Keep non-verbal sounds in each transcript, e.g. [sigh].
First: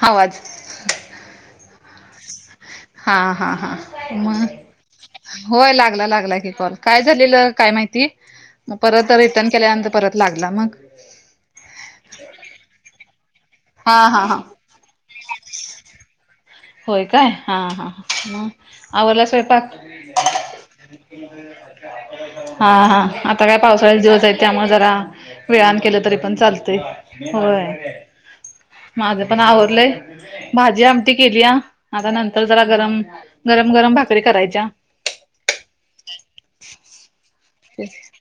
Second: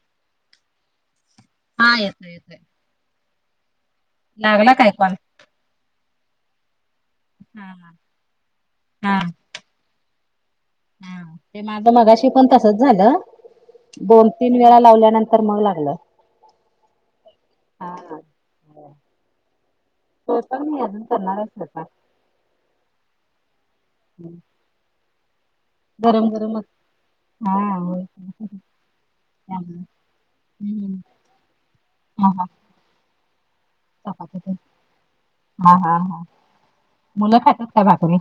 हावाचं हा येतोय येतोय. हा हा हा म लागला काय कॉल होय लागला लागला की कॉल काय झालेलं हा काय माहिती म परत हा रिटर्न केल्यानंतर परत लागला मग हा ते माझ मगाशी पण तसच झालं हा हा हा बोलतीनी वेळा लावल्यानंतर मग लागलं. होय काय हा हां म आवरला स्वयंपाक? स्वयपाक मी आजून करणारच आता. हा हा आता काय पावसाळ्याचे दिवस आहेत त्यामुळं जरा वेळान केलं तरी गरम पण गरमच चालतंय हा होय. की माझं पण आवरलंय भाजी त्यामुळे आमटी केलीया आता हा नंतर हा जरा गरम गरम गरम भाकरी चपाती तेन करायच्या. हा हा हा मुलं खातात का भाकरी?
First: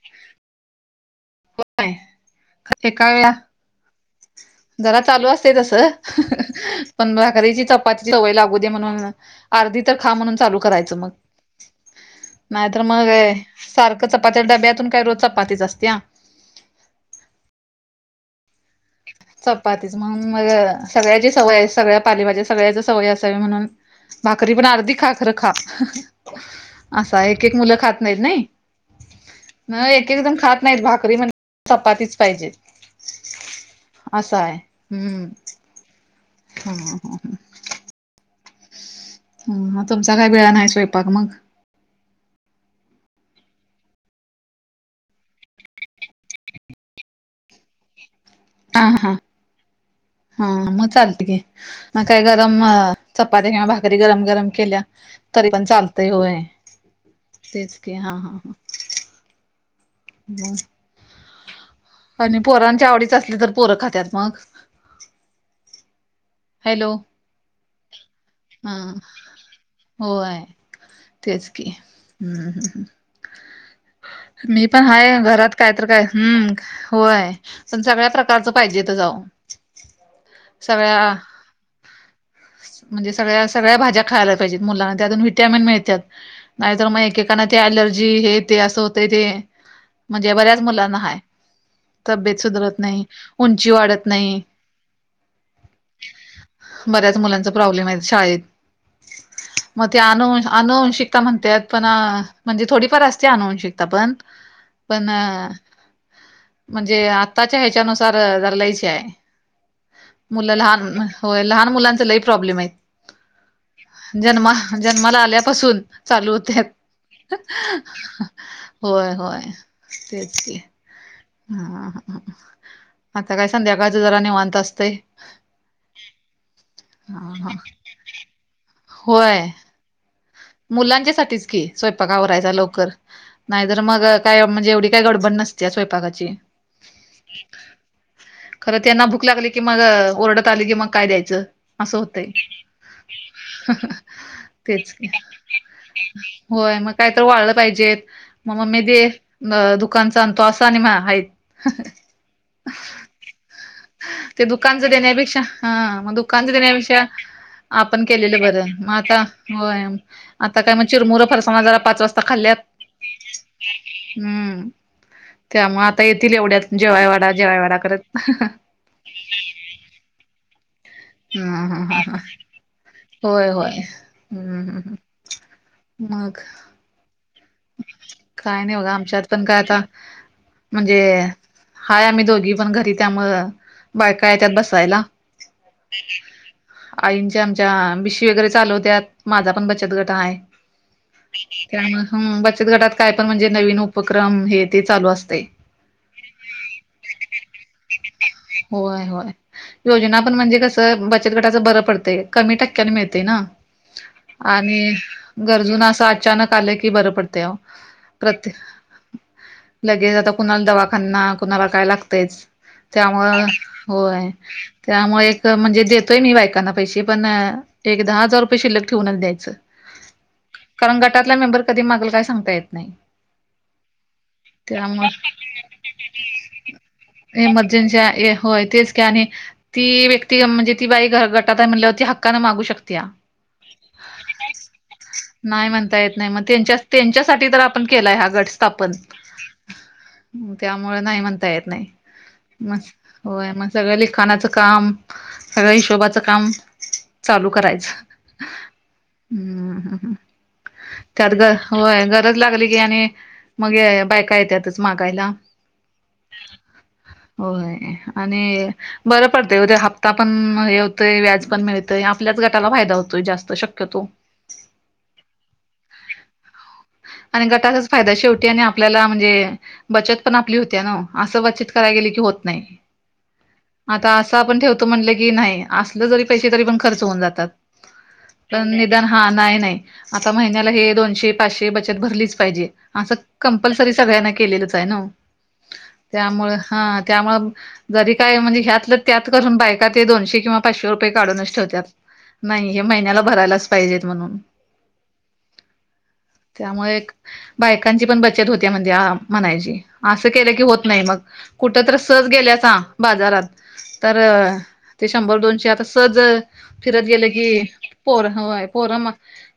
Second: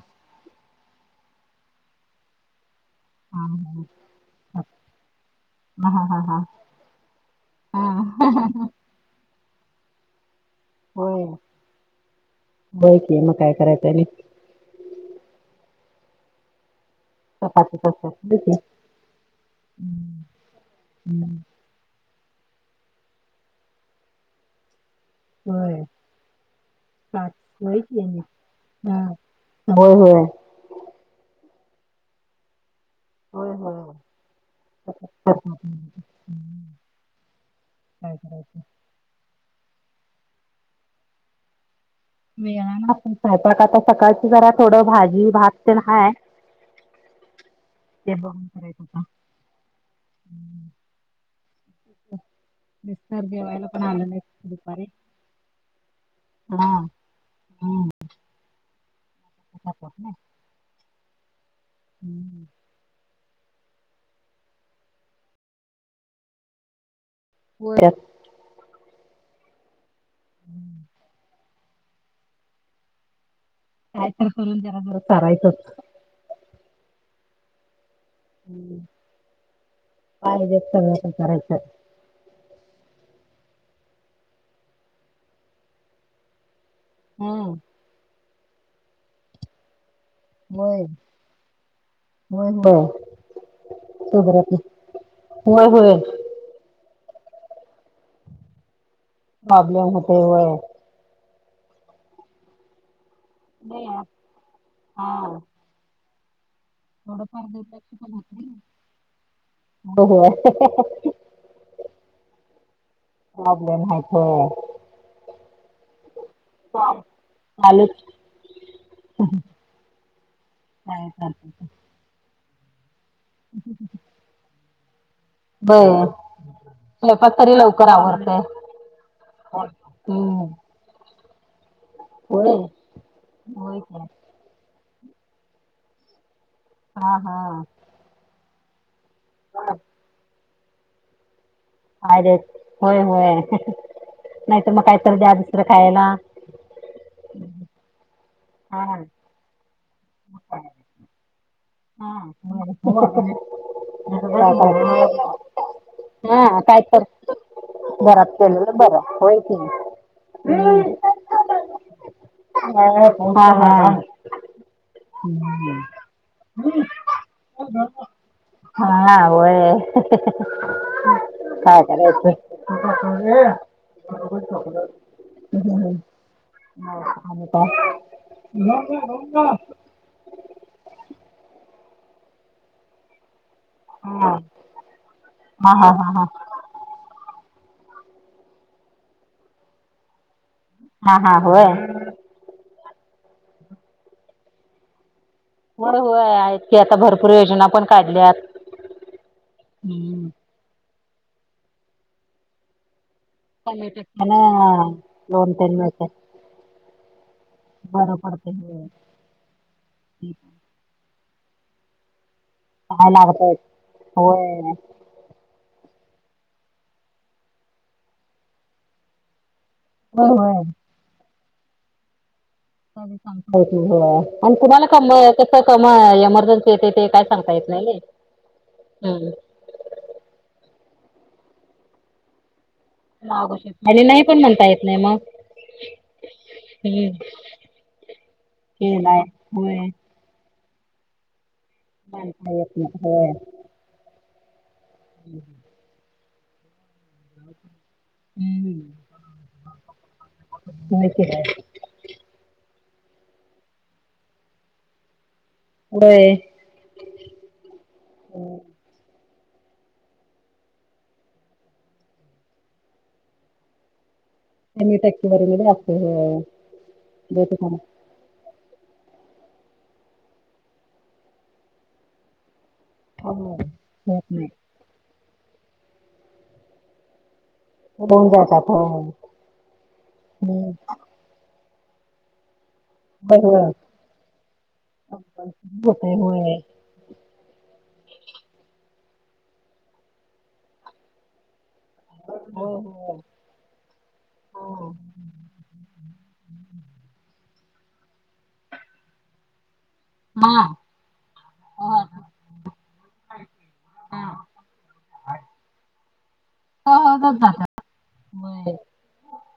[unintelligible] ते काय [inaudible] जरा चालू असतेय तसं हा हा हा हा पण भकरीची चपातीची सवय हा लागू दे म्हणून अर्धी तर खा म्हणून चालू करायचं मग होय नाहीतर होय मग की काय करायचं आणि सारख चपाती त डब्यातून काय रोज चपातीच असतेया. चपातीच असतेय? होय की. चपातीच म्हणून म सगळ्याचीच हम्म सवय आहे सगळ्या पालेभाज्या सगळ्याच सवय असावी म्हणून भाकरी पण अर्धी खा खरं खा. होय असा एक एक मुलं होय की खात नाहीत आणि नई हा म होय एक होय एक जण खात नाहीत भाकरी म्हण चपातीच पाहिजे. होय होय हो. असा आहे हम्म हम्म हं. [unintelligible] हम्म तुमचा काय वेळान आहे स्वयंपाक मगं. वेळान स्वयपाक आता सकाळच जरा थोडं भाजी भात ते हाय. [unintelligible] हा हा हा म चालते की. मग काय गरम मिस्टर चपात्या किंवा जेवायला पण भाकरी आलं नाहीत गरम गरम केल्या दुपारी तरी पण चालतय होय हा तेच हम्म की हा हा. [unintelligible] [unintelligible] आणि पोरांच्या आवडीच असल तर पोरं खात्यात मगं. हॅलो. होय. हा होय तेच. की हम्म. काय तर करून मी जरा पण जरा हाय घरात काय चारायचंच तर काय हम्म होय पण सगळ्या प्रका च पाहिजेेत जाऊन सगळ्या अच्छा. म्हणजे सगळ्या सगळ्या भाज्या खायला पाहिजेत मुलांना त्यातून व्हिटॅमिन मिळत्यात. नाही त मग एकेकाना हम्म ते अलर्जी हे ते असं होतय ते. म्हणजे बऱ्याच होय मुलांना हाय तब्येत होय सुधरत होय नाही उंची वाढत नाही. सुधरत होय होय. बऱ्याच मुलांचा प्रॉब्लेम आहे शाळेत म प्रॉब्लेम ते होतोय आणू होय आणूवांशिक ता म्हणत्यात पण अ म्हणजे थोडीफार असते आणूवां नाही हा शिकतापण पण अ म्हणजे थोडंफार आत्ताच्या दुर्लक्ष पण ह्याच्यानुसार होतंय जरा लयच हे आहे मुलं होय लहान होय लहान मुलांच लय प्रॉब्लेम आहेत प्रॉब्लेम आहेत होय जन्मा जन्माला आल्यापासून चालू हो त्यात चालूच होय होय तेच की. काय चालत हां हं आता काय संध्याकाळच जरा निवांत असतेय. बरं. स्वयपाक तरी हा लवकर आवरते हम्म. मुलांच्या साठीच की स्वयंपाकवरायचा होय लवकर होय नाहीतर की मग काय म्हणजे एवढी काही गडबड नसते स्वयपाकाची हा हा खरं त्यांना भूक लागली की मग ओरडत आली की मग काय द्यायचं असं होतंय अयेत होय होय नाहीतर मग तेच की काहीतरी द्या दुसरं खायला होय मग कायत वाढलं पाहिजेत मग मग मी हा दे अ दुकानचा आणि तो असा आणि म हा ते दुकानच देण्यापेक्षा हा मग दुकानच हा काय तर देण्यापेक्षा आपण केलेलं बरं मग आता होय आता काय मग हम्म चिरमुरं फरसावना जरा पाच वाजता खाल्ल्यात हा हा हम्म त्या म आता येतील एवढ्यात जेवायवाडा जेवायवाडा करत हा ब ह काय ह ह होय का होय हम्म हम्म. मग हो काय नाही बघा आमच्यात पण काय आता म्हणजे हाय आम्ही दोघी पण घरी त्यामु हा बायकाय त्यात बसायला हा हा हा आईंच्या आमच्या बीशी वगैरे चालवत्या माझा पण बचत गट आहे हा हा हा होय त्यामुळे हम बचत गटात काय पण म्हणजे नवीन उपक्रम हे ते चालू असते हो होय आहेती आता भरपूर योजना पण काढल्यात होय होय योजना ह् पण म्हणजे बचत गटाच बरं पडतेय कमी टक्क्याने मिळते ना कमी आणि टक्क्यानं लोन तेन गरजुना असं मिळतंय अचानक आलं क [unintelligible] बरं पडतंय होय. दवाखाना कुणाला काय लागतच काय त्यामुळे लागतंय होय त्यामुळे म्हणजे देतोय मी बायकांना पैसे पण एक दहा हजार रुपये शिल्लक ठेवूनच द्यायचं हो हो कारण गटातला मेंबर कधी मागल काय सांगयत [unintelligible] हो हो आणि तुम्हाला कम त्यामुळे कस कम एमर्जन्सी येते ते काय सांगता येत इमर्जन्सी नाही आहे होय तेच का आणि हम्म ती व्यक्ती म्हणजे ती बाई गटात आहे म्हणल्यावर ती हक्कानें मागू शकते मागू शकतो आणि नाही पण म्हणता येत नाही मग नाही म्हणता येत नाही म त्यांच्या हम्म त्यांच्यासाठी तर आपण केलाय हा गट स्थापन केलाय होय. त्यामुळे नाही म्हणता येत नाही म्हणता येत म नाही होय मग सगळं लिखाणाचं काम हम् हिशोबाच काम चालू हम्म. करायचं् होय की त्यात काय ग होय गरज लागली की आणि मग बायका य त्यातच मागायला बर होय आणि बरं पडतं उद्या हप्ता पण हे होतंय व्याज पण मिळतय आपल्याच गटाला फायदा होतोय जास्त शक्यतो एीटक वर आप आणि गटचाच फायदा शेवटी आणि आपल्याला म्हणजे बचत पण आपली होती न असं बचत करायला गेले की होत नाही आता होत असं नाही आपण ठेवतो म्हटलं की नाही असल जरी पैसे तरी पण खर्च होऊन जातात होऊन जातात पण होय निदान हा नाही नाही आता महिन्या हम्म दोनशे पाचशे बचत भरलीच पाहिजे असं होय होय कंपल्सरी सगळ्यांना केलेलंच आहे ना कंपल्सरी होतंय त्यामु होय हा त्यामु जरी काय म्हणजे ह्यात त्यात करून बायका ते दोनशे किंवा पाचशे रुपये काढूनच ठेवत नाही हे महिन्याला भरायलाच पाहिजेत म्हणून त्यामुळे एक बायकांची पण बचत होते म्हणजे आ म्हणायची. असं केलं की हा होत नाही मग कुठ तर होय सज गेल्याच ह बाजारात तर हा ते शंभर दोनशे आता सज फिरत गेल सहजच की. जातात पोरय होय पोर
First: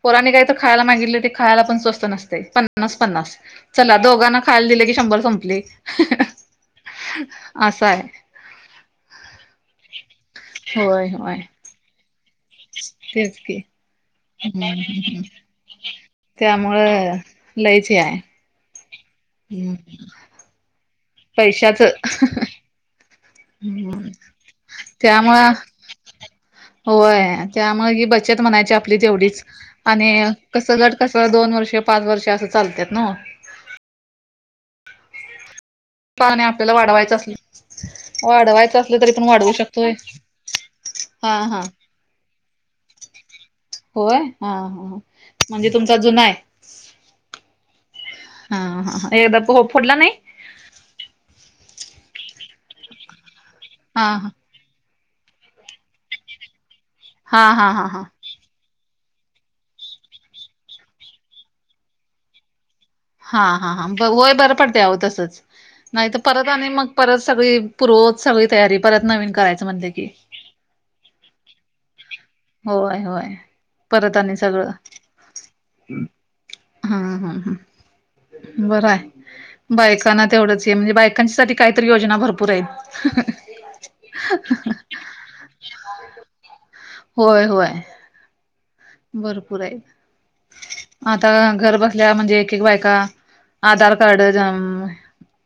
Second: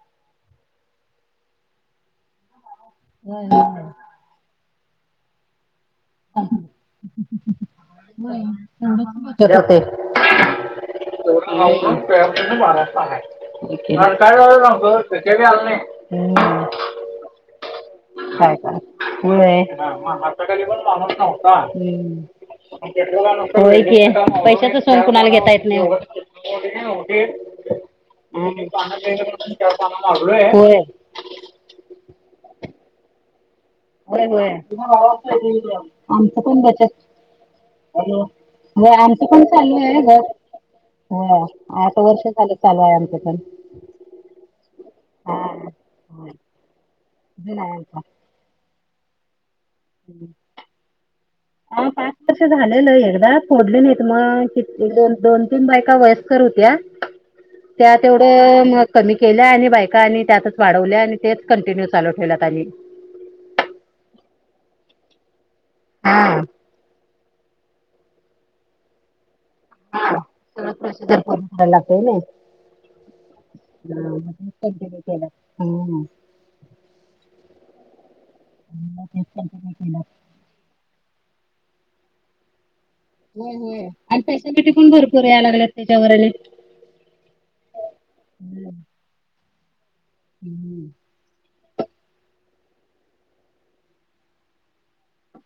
पोराांने काही तर खायला मागितलं ते खायला पण स्वस्त नसते पण पन्नास पन्नास होय चला दोघांना खाल दिले की शंभर संपले. हो. असं आहे होय होय तेच की [unintelligible] हम्म. व्हय. लईच आ. हाय काय व्ह्य हम्म. [inaudible] हम्म काम आवरलं. पैशाचं सोंग कुणाला त्यामुळं घेता येत नाही. एवढे नाही होते. होय त्यामुळे ही बचत मी म्हणायची पानं आपली द्यायला गेलो तेवढीच तर चार पानं आणि मागलोय. कस होय लट कस वे दोन वर्षे पाच वर्ष असं चालतात ना. हो आमच पाणी कोण आपल्याला त्याच्यात वाढवायचं असल हॅलो वाढवायचं असलं व्हय तरी आमचं पण वाढवू चाललय शकतोय आहे घर हो हा हा आठ वर्ष झालं चालू आहे आमचं पण. होय हा हा हा म्हणजे तुमचा जुना आहे. जुना आहे आता. हा ह ह एकदा प फोडला नाही ह पाच वर्ष झालेलं एकदा फोडले नाहीत हा मग कि द दोन तीन बायका वयस्कर होत्या हा हा हा हा. म कमी केल्या आणि बायका आणि त्यातच वाढवल्या आणि तेच कंटिन्यू चालू ठेवल्यात आम्ही. हा हा हां वय बरं पडते आह तसंच नाही तर हा परत आणि मग परत सगळी पूर्वरत सगळी तयारी परत नवीन करायचं म्हणलं की सगळ पैसे देउन करून घायला लागतय ना. होय होय परत आणि सगळं. कंटिन्यू केल्यात हम्म हम हम ह बर आहे बायकना तेवढंच म्हणजे बायकांसाठी काहीतरी योजना भरपूर आहेत. हो हो आणि फॅसिलिटी पण भरपूर या लागल्यात त्याच्यावरले. होय होय. [unintelligible] भरपूर आहेत आता घर बसल्या ल्या म्हणजे एक बायका आधार कार्ड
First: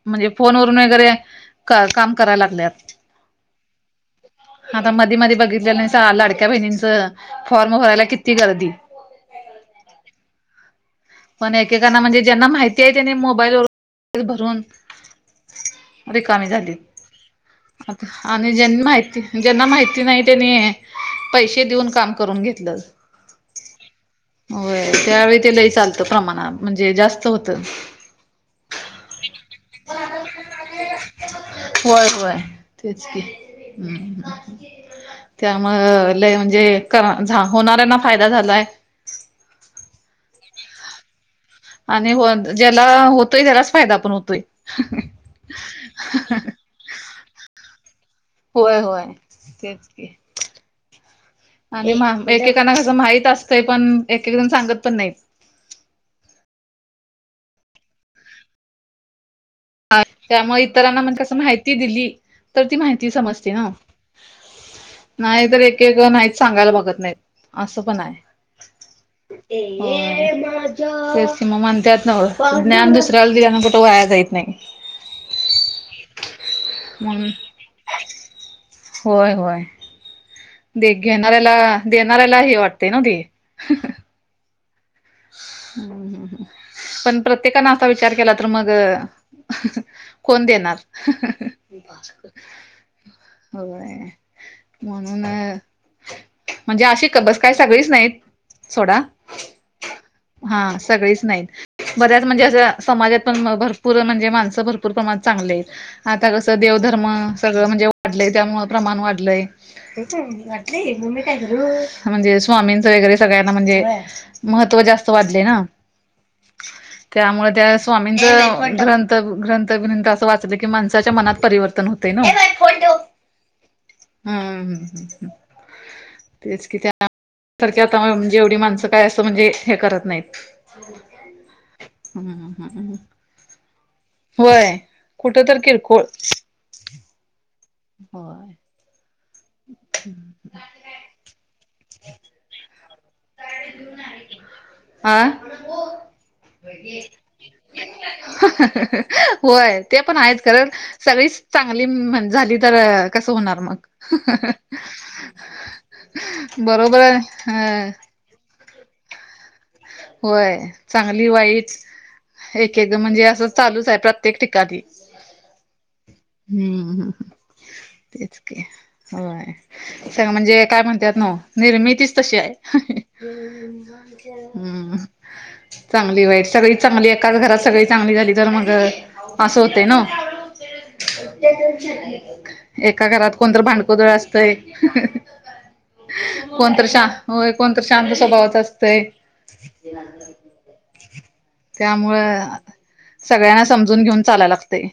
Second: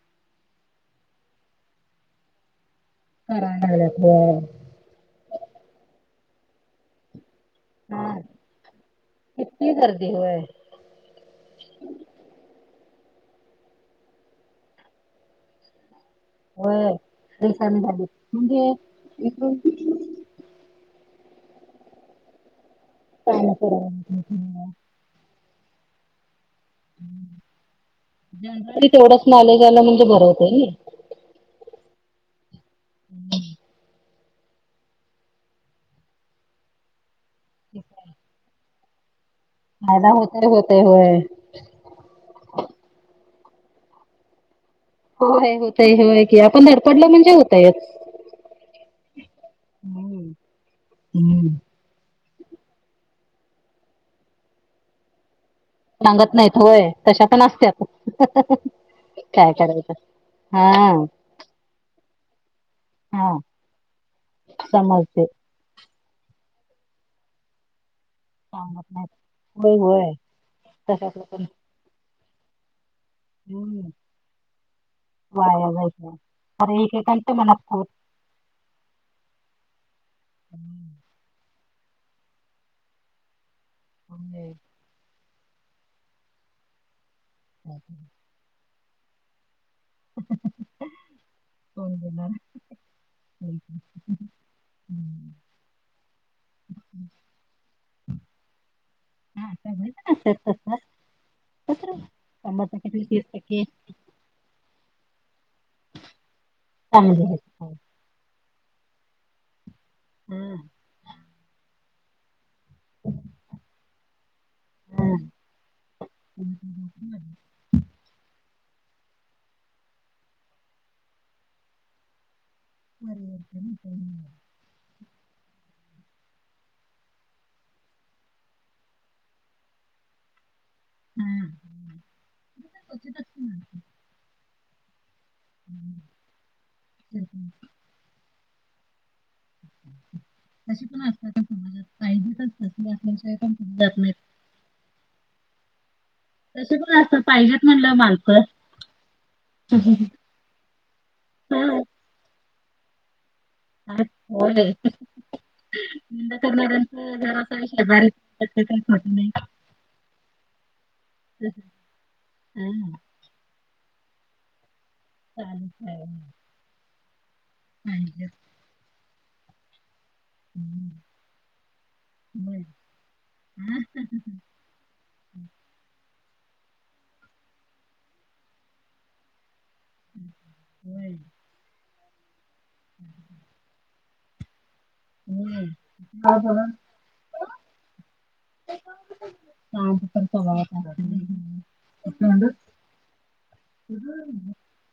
म्हणजे फोन वून वगैरे का काम करायला लागल्यात. करा लागल्यात व्हय. आता मधी मध्ये बघितले नाही लडक्या बहिणींचं फॉर्म भरायला हा कित ती गर्दी. किती गर्दी होय पण एकेकांना म्हणजे ज्यांना माहिती आहे त्यांनी मोबाईल व भरून [unintelligible] रिकामी झाली होय रिकामी झाली आता आणि ज्यां म्हणजे माहिती ज्यांना काय माहिती नाही. त्यानी पैसे देऊन काम करून घेतलं. काम करून घेतलं. होय त्यावेळी ते लई चालतं प्रमाणा म्हणजे जास्त होतं. तरी तेवढंच नॉलेज आलं म्हणजे बर होतय. होय होय तेच की हम्म. त्यामुळ लय झा म्हणजे होणाऱ्यांना फायदा झालाय. फायदा होतर होत होय. आणि ज्याला होतोय त्यालाच फायदा पण होतोय. होय होतय होय की आपण धडपडलं म्हणजे होतयच. होय होय. तेच की हम्म हम्म. आणि एकेकाना कसं माहित असतंय पण एक एकजण सांगत पण नाहीत. सांगत नाहीत होय तशा पण असत्यात. काय कारायच. हा त्यामुळे इतरांना मण कस माहिती दिली. तर ती माहिती हा समजते ना. समजते. एकेक जण हायेत सांगायला बघत नाहीत. असं पण आहे. सांगत नाहीत. होय होय तशातलं तेच पण की मग म्हणतात नव. ज्ञान दुसऱ्याला दिल्यान कुठं हम्म. वया जायत नाही. वाया जाइत नाही. अरे एकेकांच्या मनात खूप होय होय. दे घेणाऱ्याला देणाऱ्याला ह वाटते ना ते? [unintelligible] हम्म! पण प्रत्येकाने असा विचार केला तर मग कोण देणार. कोण बोलणार? होय [inaudible] म्हणून. म्हणजे अशी कबस काय सगळीच नाहीत सोडा. [inaudible] हा सगळेच तसं नाहीत तसं बऱ्याच म्हणजे शंभर अं टक्क्यातले समाजात तीस पण टक्के भरपूर म्हणजे, माणसं भरपूर प्रमाणात चांगले आहेत. आता कसं देवधर्म चांगले आहेत. सगळं हा. म्हणजे वाढलंय त्यामुळ प्रमाण वाढलंय. म्हणजे स्वामींच वगैरे सगळ्यांना म्हणजे. महत्त्व जास्त हम्म. वाढले ना. त्यामुळे त्या स्वामींच ग्रंथ ग्रंथ असं वाचलं की माणसाच्या मनात परिवर्तन होते नव. हम! तेच कि त्या सारख आता म्हणजे एवढी माणसं काय अस म्हणजे हे करत नाहीत. हा क्वचितच होय कुठ तर किरकोळ, [inaudible] होय. [inaudible] त पण असतात सजात पाहिजेल्याशवाय पण जात नाही. आं. तस पण असत पाहिजे. होय ते पण आहेतच कारण. सगळी हो, चांगली झाली तर कसं होणार मग, ह होय, निंदा बरोबर करणाऱ्याचा घर आहे असावे ह शेजारी. त्याे का खट नाही. होय, चांगली वाईट एक हां एकदा म्हणजे अस चालूच आहे प्रत्येक ठिकाणी. चालूच आहे. हम्म हम्म! पाहिजेत तेच की होय. सग म्हणजे काय म्हणतात नव निर्मितीच तशी आहे. होय हम्म हंम! चांगली वाईट सगळी चांगली एकाच घरात सगळी चांगली झाली तर मग असं होतें नाव. होय. एका घरात कोणतर, भांडकोदळ असतंय. होय. का बरं कोणतर श होय, कोणतर शांत स्वभावाच असतंय, शांत स्वभावाचं असत्य त्यामुळं नी, [unintelligible] सगळ्यांना समजून घेऊन, चालायला लागतय,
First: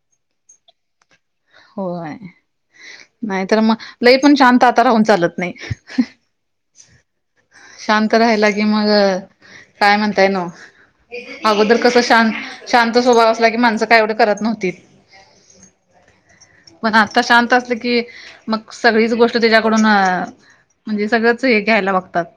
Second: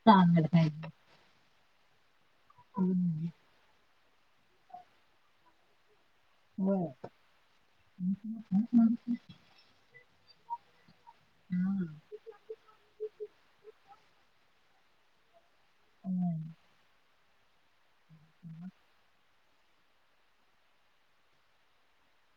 [unintelligible] होय, हं नाही तर मग लई पण शांत आता राहून चालत नाही, होय. शांत राहाला मग काय, म्हणताय नव्ह, अगोदर कस शांत, शांत स्वभाव असला की, माणसं काय एवढे करत नव्हती, पण आता शांत असलं की, मग सगळीच गोष्ट, तो, त्याच्याकडून म्हणजे सगळंच हे, घ्यायला बघतात,